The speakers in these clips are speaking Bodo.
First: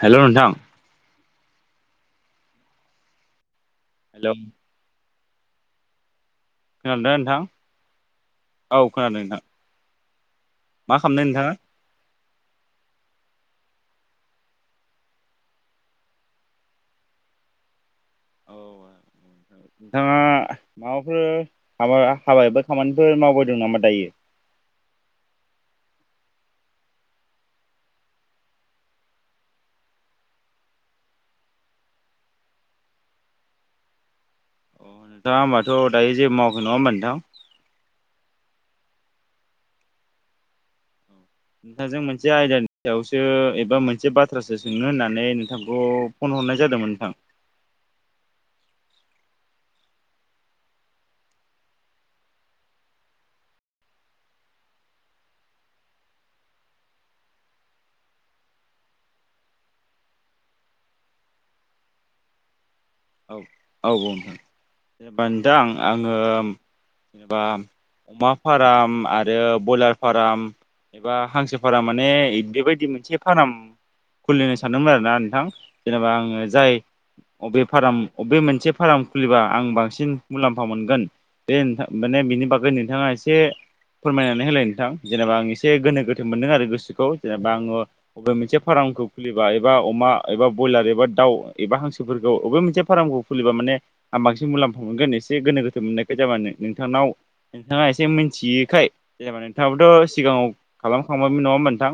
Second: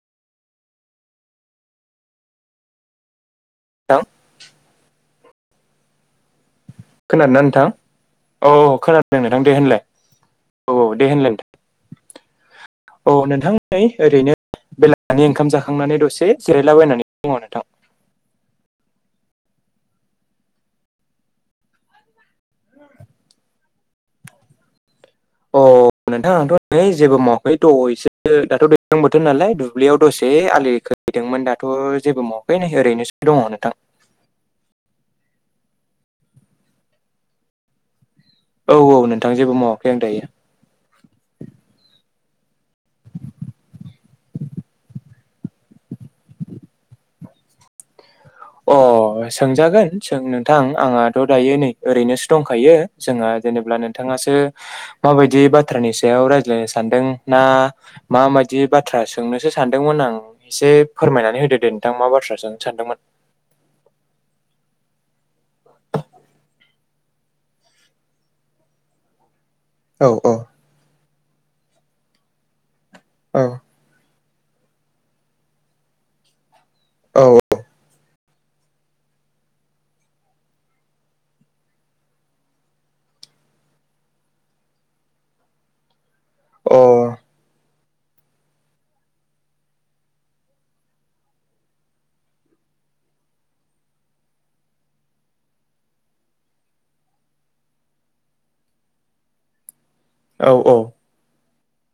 हेलौ नोंथां। नोंथां हेलौ। खोनादोंना नोंथां औ औ खोनादों दे नोंथां दे होनलाय। औ औ मा देहोनलाइड। खालामदों नोंथाङा [inaudible] औ नोंथां नै ओरैनो। बेलासिनि ओंखाम जाखांनानै दसे जिरायलाबायनानै दङ नोंथां उ नोंथाङा माबाफोर हाबा हाबा एबा खामानिफोर मावबोदों नामा दायो [inaudible] [unintelligible] औ नोंथां आंथ' नै जेबो मावाखै दहसो दाथ' दैज्लां बोथोर नालाय दुब्लियाव दसे आलि खो खोहैदोंमोन दाथ' जेबो मावाखै नै ओरैनोसो दङ नोंथां अ नोंथाङा होमबाथ' दायो जेबो मावखै नङा होनबा नोंथां औ औ नोंथां जेबो मावाखै आं दायो नोंथांजों मोनसे आयदानि सायावसो एबा मोनसे बाथ्रासो सोंनो होननानै नोंथांखौ फन हरनाय जादोंमोन नोंथां अ सोंजागोनों नोंथां आंहाथ' दायो नै ओरैनोसो दंखायो जोंहा जेनेबा नोंथाङा माबायदि बाथ्रानि सायाव रायज्लायनो सानदों ना माबायदि बाथ्रा सोंनोसो सानदोंमोन आं एसे फोरमायनानै होदो दे नोंथां मा बाथ्रा सोंनो सानदोंमोन औ औ बुं जेनेबा नोंथां आङो जेनेबा अमा फाराम आरो आरो ब्रयलार औ औ फाराम एबा हांसो फारम माने बेबायदि मोनसे औ फाराम खुलिनो सानदोंमोन आरोना नोंथां जेनेबा आङो जाय औ अ बबे बबे मोनसे फार्म खुलिबा आं बांसिन मुलाम्फा मोनगोन माने बिनि बागै नोंथाङा एसे फोरमायनानै होलाय नोंथां जेनेबा आं एसे गोनो गोथो मोनदों आरो गोसोखौ जेनेबा आङो बबे मोनसे फार्मखौ खुलिबा एबा अमा एबा ब्रयलार एबा दाउ एबा हांसोफोरखौ बबे मोनसे फारमखौ खुलिबा माने आं बांसिन मुलाम्फा मोनगोन एसे गोनो गोथो मोननायखाय नोंथांनाव नोंथाङा एसे मिथियैखाय जेनेबा नोंथाङाबोथ' सिगाङाव औ औ खालामखांबायमोन नङा होम नोंथां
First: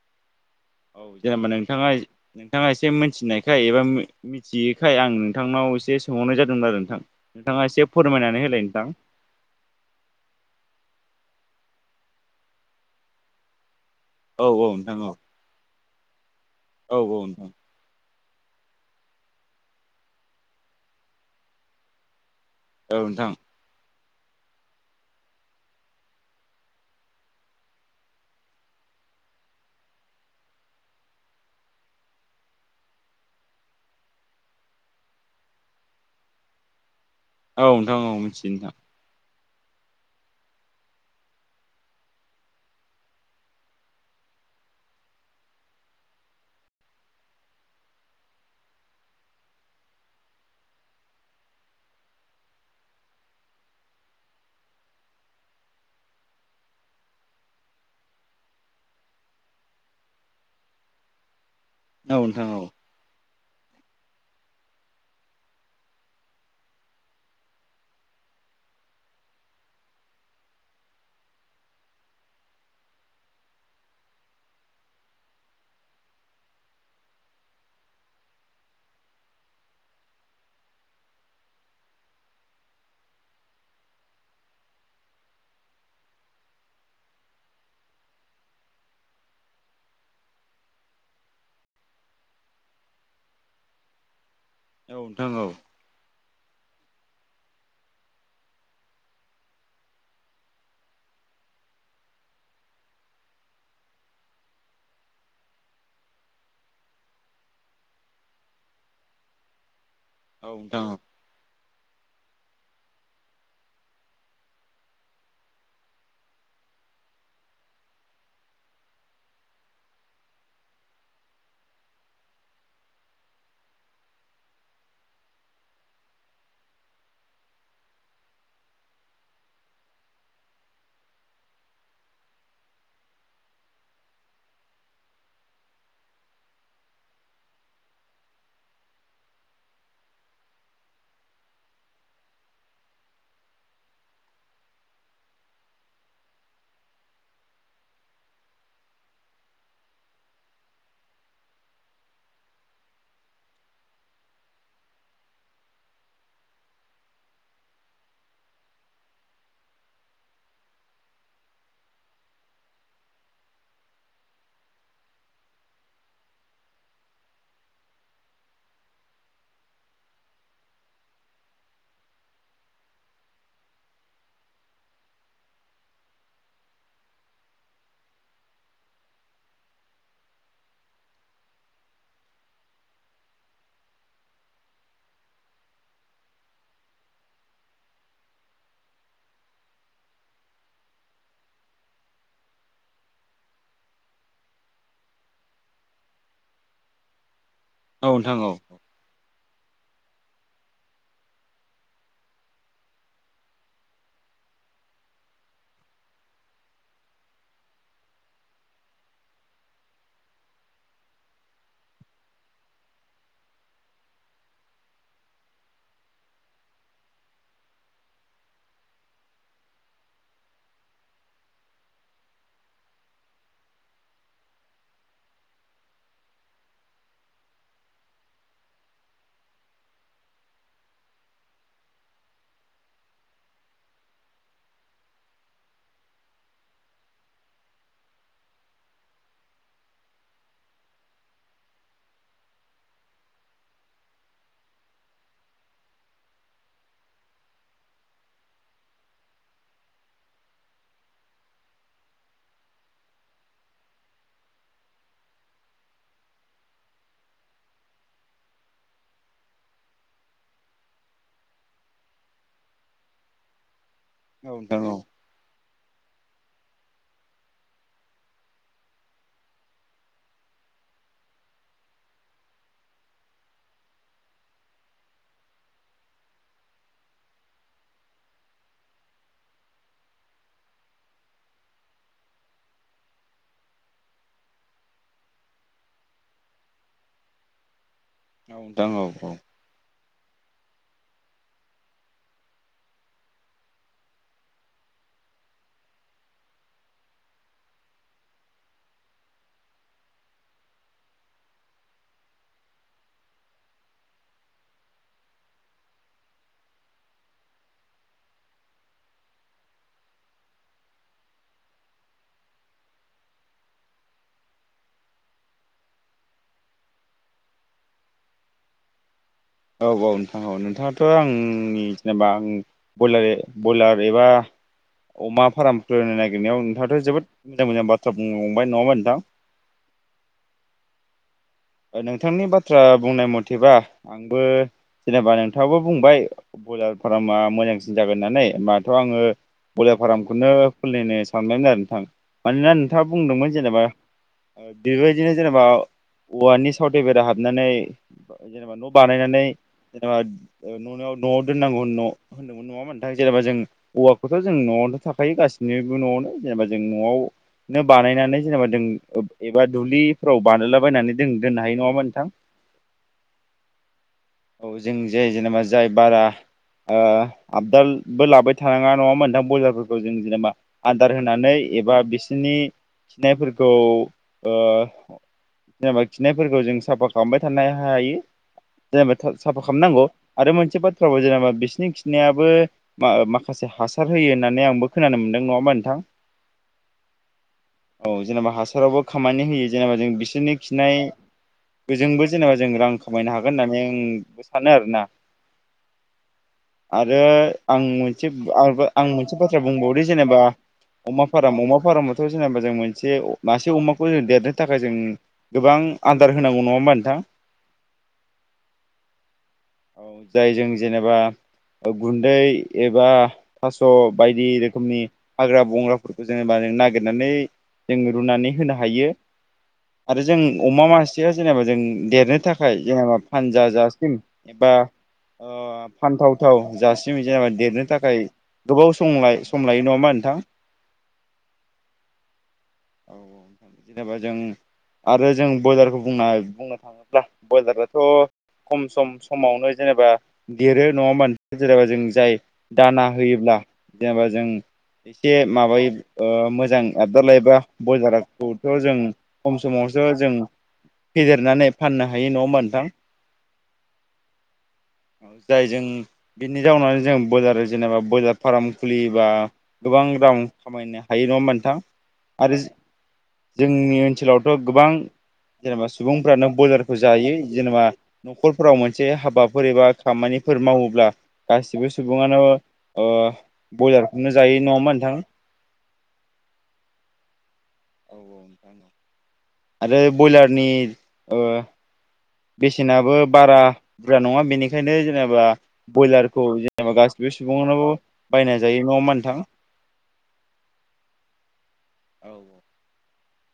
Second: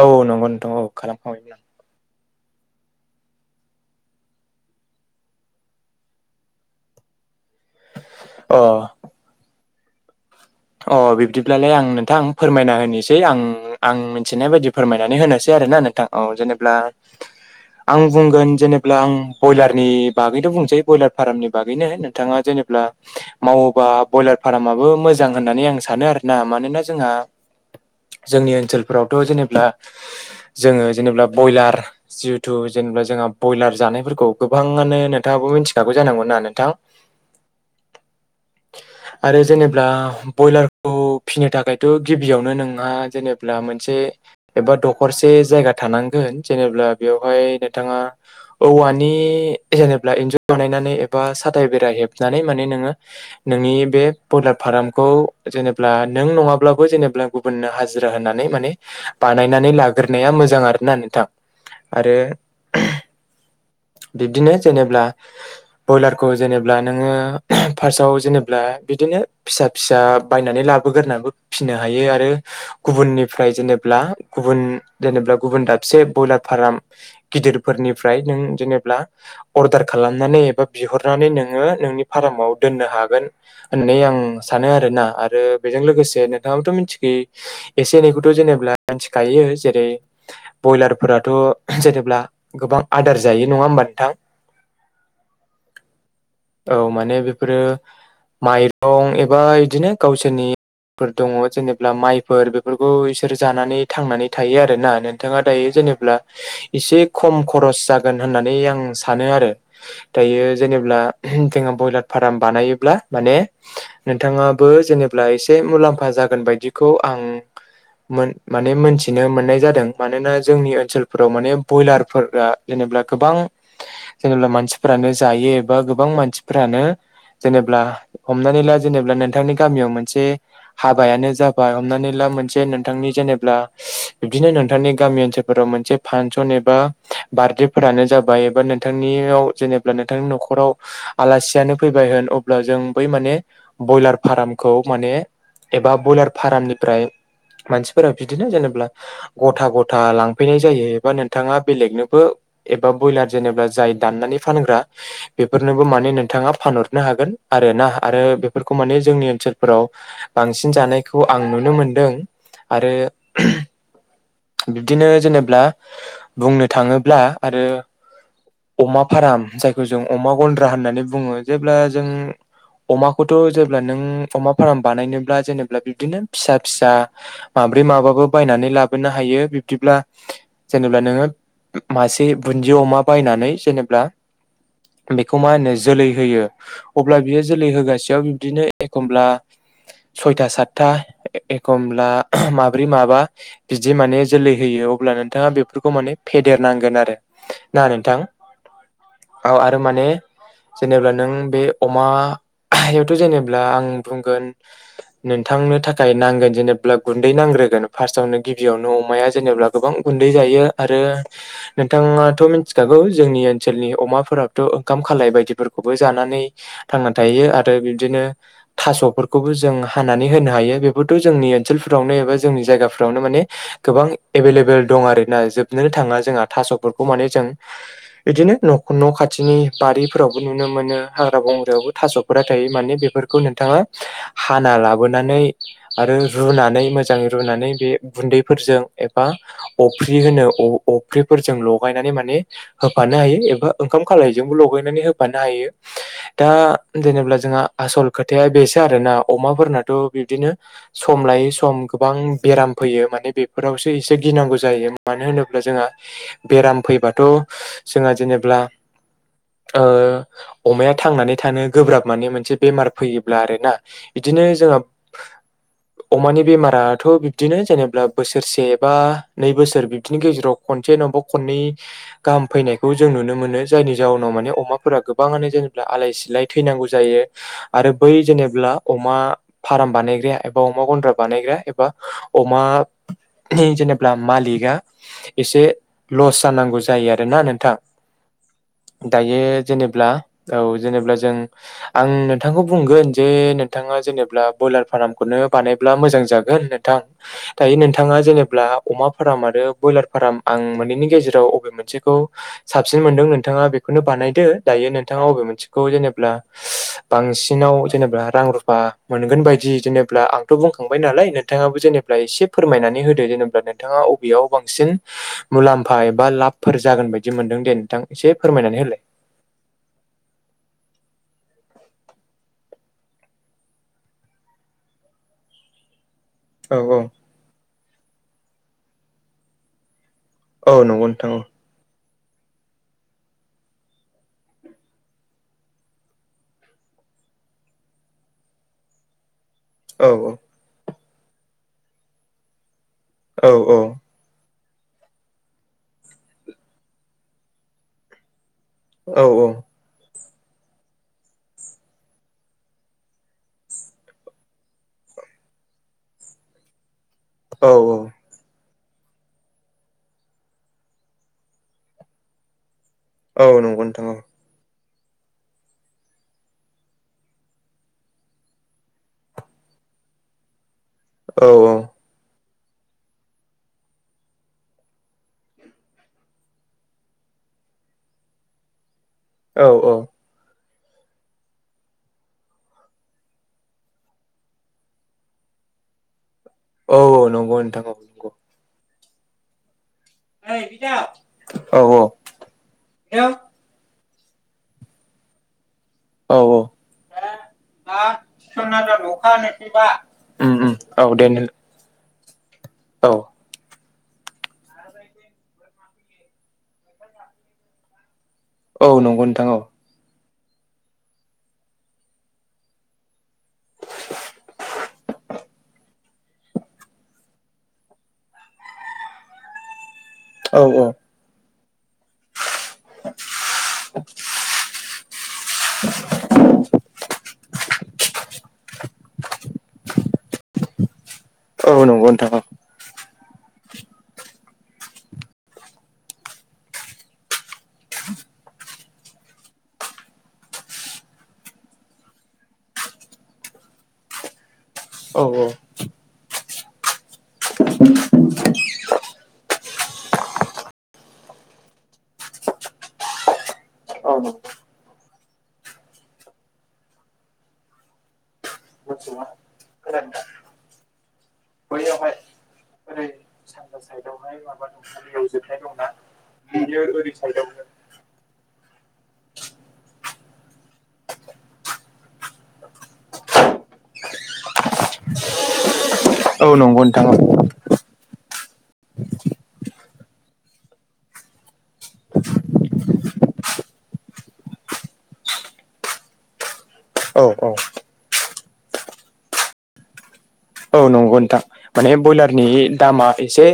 औ नंगौ नोंथां औ जेनेबा खालामखांबायमोन नोंथाङा नोंथाङा एसे मिथिनायखाय एबा मिथियैखाय आं नोंथांनाव एसे सोंहरनाय जादोंमोन आरो नोंथां नोंथाङा एसे फोरमायनानै आं अ होलाय नोंथां अ बिब्दिब्लालाय आं नोंथां फोरमायना होनोसै आं आं औ मिथिनाय बायदि नोंथां औ फोरमायनानै होनोसै आरोना नोंथां औ जेनेब्ला औ औ नोंथां आं बुंगोन जेनेबा आं बयलारनि बागैनो बुंसै बयलार फार्मनि बागैनो नोंथाङा जेनेबा औ नोंथां मावोबा बयलार फार्माबो मोजां मोजां होननानै आं सानो आरोना मानोना जोंहा जोंनि ओनसोलफोरावथ जेनेब्ला जोङो जेनेब्ला बयलार जिहेथु जेनेबा जोंहा बयलार जानायफोरखौ गोबाङानो नोंथाङाबो मिथिखागौ जानांगौ ना नोंथां औ नोंथां औ मिथियो आरो जेनेब्ला बयलारखौ फिसिनो थाखायथ गिबियावनो नोंहा जेनेब्ला मोनसे एबा दखरसे मोनसे जायगा थानांगोन जेनेबा बेयावहाय नोंथाङा औवानि जेनेब्ला एन्जुर बानायनानै एबा साथाय बेरा हेबनानै माने नोङो नोंनि बे बयलार फार्म खौ जेनेब्ला नों नङाब्लाबो जेनेब्ला गुबुननो हाजिरा होननानै माने बानायनानै ला गोरदनाया मोजां आरोना नोंथां आरो नोंथां औ नोंथां औ बिब्दिनो जेनेब्ब्ला बयलारखौ जेनेब्ला नोङो फार्स्टआव जेनेब्ला बिदिनो फिसा फिसा बायनानै लाबोगोरनाबो फिनो हायो आरो गुबुननिफ्राय जेने ब्ला गुबुन जेनेब्ला गुबुन दाबसे बयलार फाराम गिदिर फोरनिफ्राय नों जेनेबा अर्डार खालामनानै एबा बिहरनानै नोङो नोंनि फार्माव दोननो हागोन होननानै आं सानो आरोना आरो बेजों लोगोसे नोंथाङाबोथ मिथिखायो एसे एनैखौथ जेनेबा मिथिखायो जेरै बयलारफ्राथ जेनेब्ला गोबां आदार जायो जायो नङा होनबा नोंथां औ नोंथां औ औ माने बेफोरो माइरं एबा बिदिनो गावसोरनि फोर दङ जेनेबा माइफोर बेफोरखौ इसोर जानानै थांनानै थायो आरोना नोंथाङा दायो जेनेब्ला एसे खम खरस जाग होन्नानै आं सानो आरो दायो जेनेब्ला जोङो बइलार फार्म बानायोब्ला माने नोंथाङाबो जेनेब्ला एसे मुलाम्फा जागोन बायदिखौ आं आं क मोन माने मोनथिनो मोननाय जादों मानोना जोंनि ओनसोलफोराव माने बयलारफोरा जेनेबा गोबां जेनेब्ला मानसिफोरानो जायो एबा गोबां मानसिफोरानो जेनेब्ला हमनानै ला जेनेब्ला नोंथांनि गामियाव मोनसे हाबायानो जाबाय हमनानै ला बा मोनसे नोंथांनि जेनेबा बिदिनो नोंथांनि गामि ओनसोलफोराव मोनसे फांसन एबा बार्थडेफोरानो जाबाय एबा नोंथांनियाव जेनेबा नोंथांनि नखराव आलासियानो फैबाय होन अब्ला जों बै माने बयलार फार्मखौ माने एबा बयलार फार्मनिफ्राय मानसिफोरा बिदिनो जेनेबा गथा गथा लांफैनाय जायो एबा नोंथाङा बेलेगनो बो एबा बयलार जेनेबा जाय दाननानै फानग्रा बेफोरनोबो माने नोंथाङा फानहरनो हा गोन आरोना आरो बेफोरखौ माने जोंनि ओनसोलफोराव बांसिन जानायखौ आं नुनो मोनदों आरो बिब्दिनो जेनेब्ला बुंनो थाङोब्ला आरो अमा फार्म जायखौ जों अमा गन्द्रा होननानै बुङो जेब्ला जों अमाखौथ जेब्ला नों अमा फार्म बानायनोब्ला जेनेबा बिबदिनो फिसा फिसा माबा ब्रै माबाबो बायनानै लाबोनो हायो बिब्दिब्ला जेनेब्ला नोङो मासे बुन्दि अमा बायनानै जेनेबा बेखौ मा होनो जोलै होयो अब्ला बियो जोलै होगासेयाव बिब्दिनो एखमब्ला सयथा सातथा एखमब्ला माब्रै माबा बिदि माने जोलै होयो अब्ला नोंथाङा बेफोरखौ माने फेदेरनांगोन आरो औ नोंथां औ औ औ आरो माने जेनेब्ला नों बे अमा हायावथ' जेनेब्ला आं बुंगोन नोंथांनो थाखाय नांगोन जेनेब्ला गुन्दै नांग्रोगोन फार्स्टवनो। गिबियावनो अमाया जेनेबा गोबां गुन्दै जायो आरो नोंथाङाथ' मिथिखागौ जोंनि ओनसोलनि अमाफोराबोथ' ओंखाम खालाय बायदिफोरखौबो जानानै थांनानै थायो आरो बिबदिनो थास'फोरखौबो जों हानानै होनो हायो बेफोरथ' जोंनि ओनसोलफोरावनो एबा जोंनि जायगाफ्राव आवनो माने गोबां एभेलेबेल दं आरोना जोबनोनो थाङा जोंहा थास'फोरखौ माने जों बिदिनो नख-न' खाथिनि बारिफोरावबो नुनो मोनो हाग्रा बंग्रायावबो थास'फोरा थायो माने बेफोरखौ नोंथाङा हाना लाबोनानै आरो रुनानै मोजाङै रुनानै बे गुन्दैफोरजों एबा अफ्रि होनो अ-अफ्रिफोरजों लगायनानै माने होफा होफानो हायो एबा ओंखाम खालायजोंबो लगायनानै होफानो हायो दा जेनब्ला जोंहा आस' सल खोथाया बेसो आरोना अमाफोरनाथ' बिबदिनो सम लायै सम गोबां बेराम फैयो माने बेफोरावसो एसे गिनांगौ जायो मानो होनोब्ला जोंहा बेराम फैबाथ' जोंहा जेनेब्ला ओ अमाया थांनानै थानो गोब्राब माने मोनसे बेमार फैयोब्ला आरो ना। बिदिनो जोंहा अमानि बेमाराथ' बिदिनो जेनेबा बोसोरसे बा नै बोसोर बिब्दिनि गेजेराव खनसे नङाबा खननै गाहाम फैनायखौ जों नुनो मोनो जायनि जाउनाव माने अमाफोरा गोबाङानो जेनेबा आलाय सिलाय थैनांगौ जायो। आरो बै जेनेब्ला अमा फार्म बानायग्राया एबा अमा गन्द्रा बानायग्राया एबा अमा जेनेबा मालिकआ एसे लस जानांगौ जायो आरोना नोंथां। औ दायो जेनेब्ला औ जेनेब्ला जों आं नोंथांखौ बुंगोन जे नोंथाङा जेनेब्ला ब्रयलार फार्मखौनो बानायब्ला मोजां जागोन नोंथां। दायो नोंथाङा जेनेब्ला अमा फार्म आरो बयलार फार्म आं मोननैनि गेजेराव बबे मोनसेखौ साबसिन मोनदों नोंथाङा बेखौनो बानायदो दायो नोंथाङा बबे मोनसेखौ जेनेब्ला बांसिनाव जेनेबा रां रुफा मोनगोन बायदि जेनेब्ला आंथ' बुंखांबाय नालाय नोंथाङाबो जेनेबा एसे फोरमायनानै होदो जेनेब्ला नोंथाङा बबेयाव बांसिन मुलाम्फा एबा लाबफोर जागोन? बायदि मोनदों दे नोंथां एसे फोरमायनानै होलाय। औ औ नोंथाङा औ नोंथाङाथ' आंनि जेनेबा आं बयलार बयलार एबा अमा फारामफोर निरनायाव औ औ नोंथाङाथ' जोबोद मोजां मोजां बाथ्रा बुंनोलांबाय नङाबा नोंथां? औ नंगौ नोंथां। नोंथांनि बाथ्रा बुंनाय मथेबा आंबो जेनेबा नोंथाङावबो बुंबाय बयलार फार्मा मोजांसिन जागोन होननानै होनोमबाथ' आङो बयलार औ फारामखौनो खुलिनो सानबायमोन आरो नोंथां मानोना नोंथाङा औ बुंदोंमोन औ जेनेबा बेबायदिनो जेनेबा औवानि सावथे बेरा हाबनानै जेनेबा न' औ बानायनानै जेनेबा न'आव न'आव दोननांगौ न होनदों नङा होनबा नोंथां जेनेबा जों औवाखौथ' जों न'आवथ' थाखायो गासैबो गास सिनिबो न'आवनो जेनेबाजों औ न'आवनो बानायनानै जेनेबा जों एबा दुब्लिफोराव बानायलाबायनानै जों दोननो हायो नङा होनबा नोंथां? औ नंगौ नोंथां औ। औ जों जे जेनेबा जाय बारा ओ आबदालबो लाबाय थानाङा नङा होनबा नोंथां बयलारफोरखौ जों जेनेबा आदार औ होनानै एबा बिसोरनि खिनायफोरखौ ओ जेनेबा खिनायफोरखौ जों साफा खालामबाय थानो हायो जेनेबा साफा औ औ खालामनांगौ आरो मोनसे मोनसे बाथ्राबो जेनेबा बिसिनि खिनायाबो माखासे हासार होयो होननानै आंबो खोनानो मोनदों नङा होमबा। ओनथां औ औ नंगौ ओनथां औ नंगौ। खामानि होयो जेनेबा जों ओइ बिदाव औ औ खिनायजोंबो जेनेबा जों रां हेलौ खामायनो हागोन होननानै आं सानो आरोना। औ औ। आरो आं दा मोनसे थिसनना दोन आं अखा मोनसे बाथ्रा हानोसैबा बुंबावोदि जेनेबा उम उम औ दे अमा फार्म अमा फार्म जों औ मोनसे मासे अमाखौ जों देरनो थाखाय जों गोबां आदार होनांगौ नङा होमबा नोंथां? औ नंगौ नोंथां औ। जाय जों जेनेबा गुन्दै एबा थास' बायदि रोखोमनि हाग्रा बंग्राफोरखौ जोङो मानो नागिरनानै जों रुनानै होनो हायो। आरो जों औ अमा औ मासेया जेनेबा जों देरनो थाखाय थाखाय जेनेबा फानजाजासिम एबा ओ फानथावथाव जासिम जेनबा देरनो थाखाय गोबाव सम सम लाय। नङामा नोंथां? औ नंगौ नोंथां औ औ जेनेबा जों आरो जों बयलारखौ बुंना बुंनो थाङोब्ला बयलाराथ' खम सम समावनो जेनेबा देरो नङा होनबा जेनेबा जों जाय दाना होयोब्ला जेनेबा जों औ एसे औ माबायो ओ मोजां आबदाल लायोबा बयलारखौथ' जों खम समावसो जों फेदेरनानै फाननो हायो। नङा होमबा नोंथां औ। जाय जों बिनि जाउनाव जों बयलार जेनेबा बयलार फार्म खुलियोबा गोबां रां खामायनो हायो। नङा होनबा नोंथां? आरो जोंनि [inaudible] ओनसोलावथ' माबा गोबां दं जोबनाय दंना जेनेबा सुबुंफ्रानो बेयो ब्रयलारखौ ओरै जायो साइदाव जेनेबा न'खर फोराव मोनसे हाबाफोर एबा खामानिफोर मावोब्ला गासिबो सुबुङानो ओ ब्रयलारखौनो जायो नङामा नोंथां? औ नंगौ नोंथां। [inaudible] आरो बयलारनि ओ बेसेनाबो बारा बुरजा नङा बेनिखायनो जेनेबा ब्रयलारखौ जेनेबा औ गासिबो औ सुबुङानो बायना जायो। नङा होनबा नोंथां? औ नंगौ नोंथां माने औ ब्रयलारनि दामा एसे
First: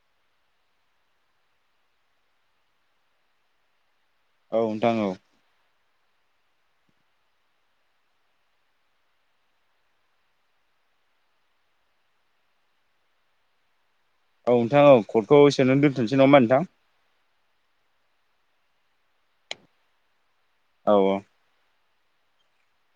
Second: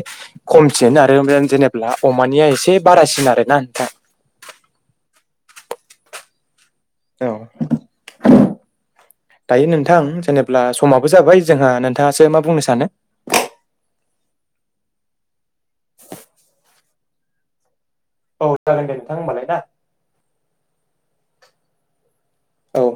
खमसिन आरो ओ जेनेब्ला अमानिया एसे बारासिन आरो ना नोंथां। औ नोंथां औ। औ। दायो नोंथां जेनेब्ला समाबो जाबाय जोंहा नोंथाङासो मा बुंनो सानो? [inaudible] औ नोंथां कटखौ एसेनो दोनथ'सै नामा नोंथां? औ जागोन दे नोंथां होनबालाय ना। औ औ। औ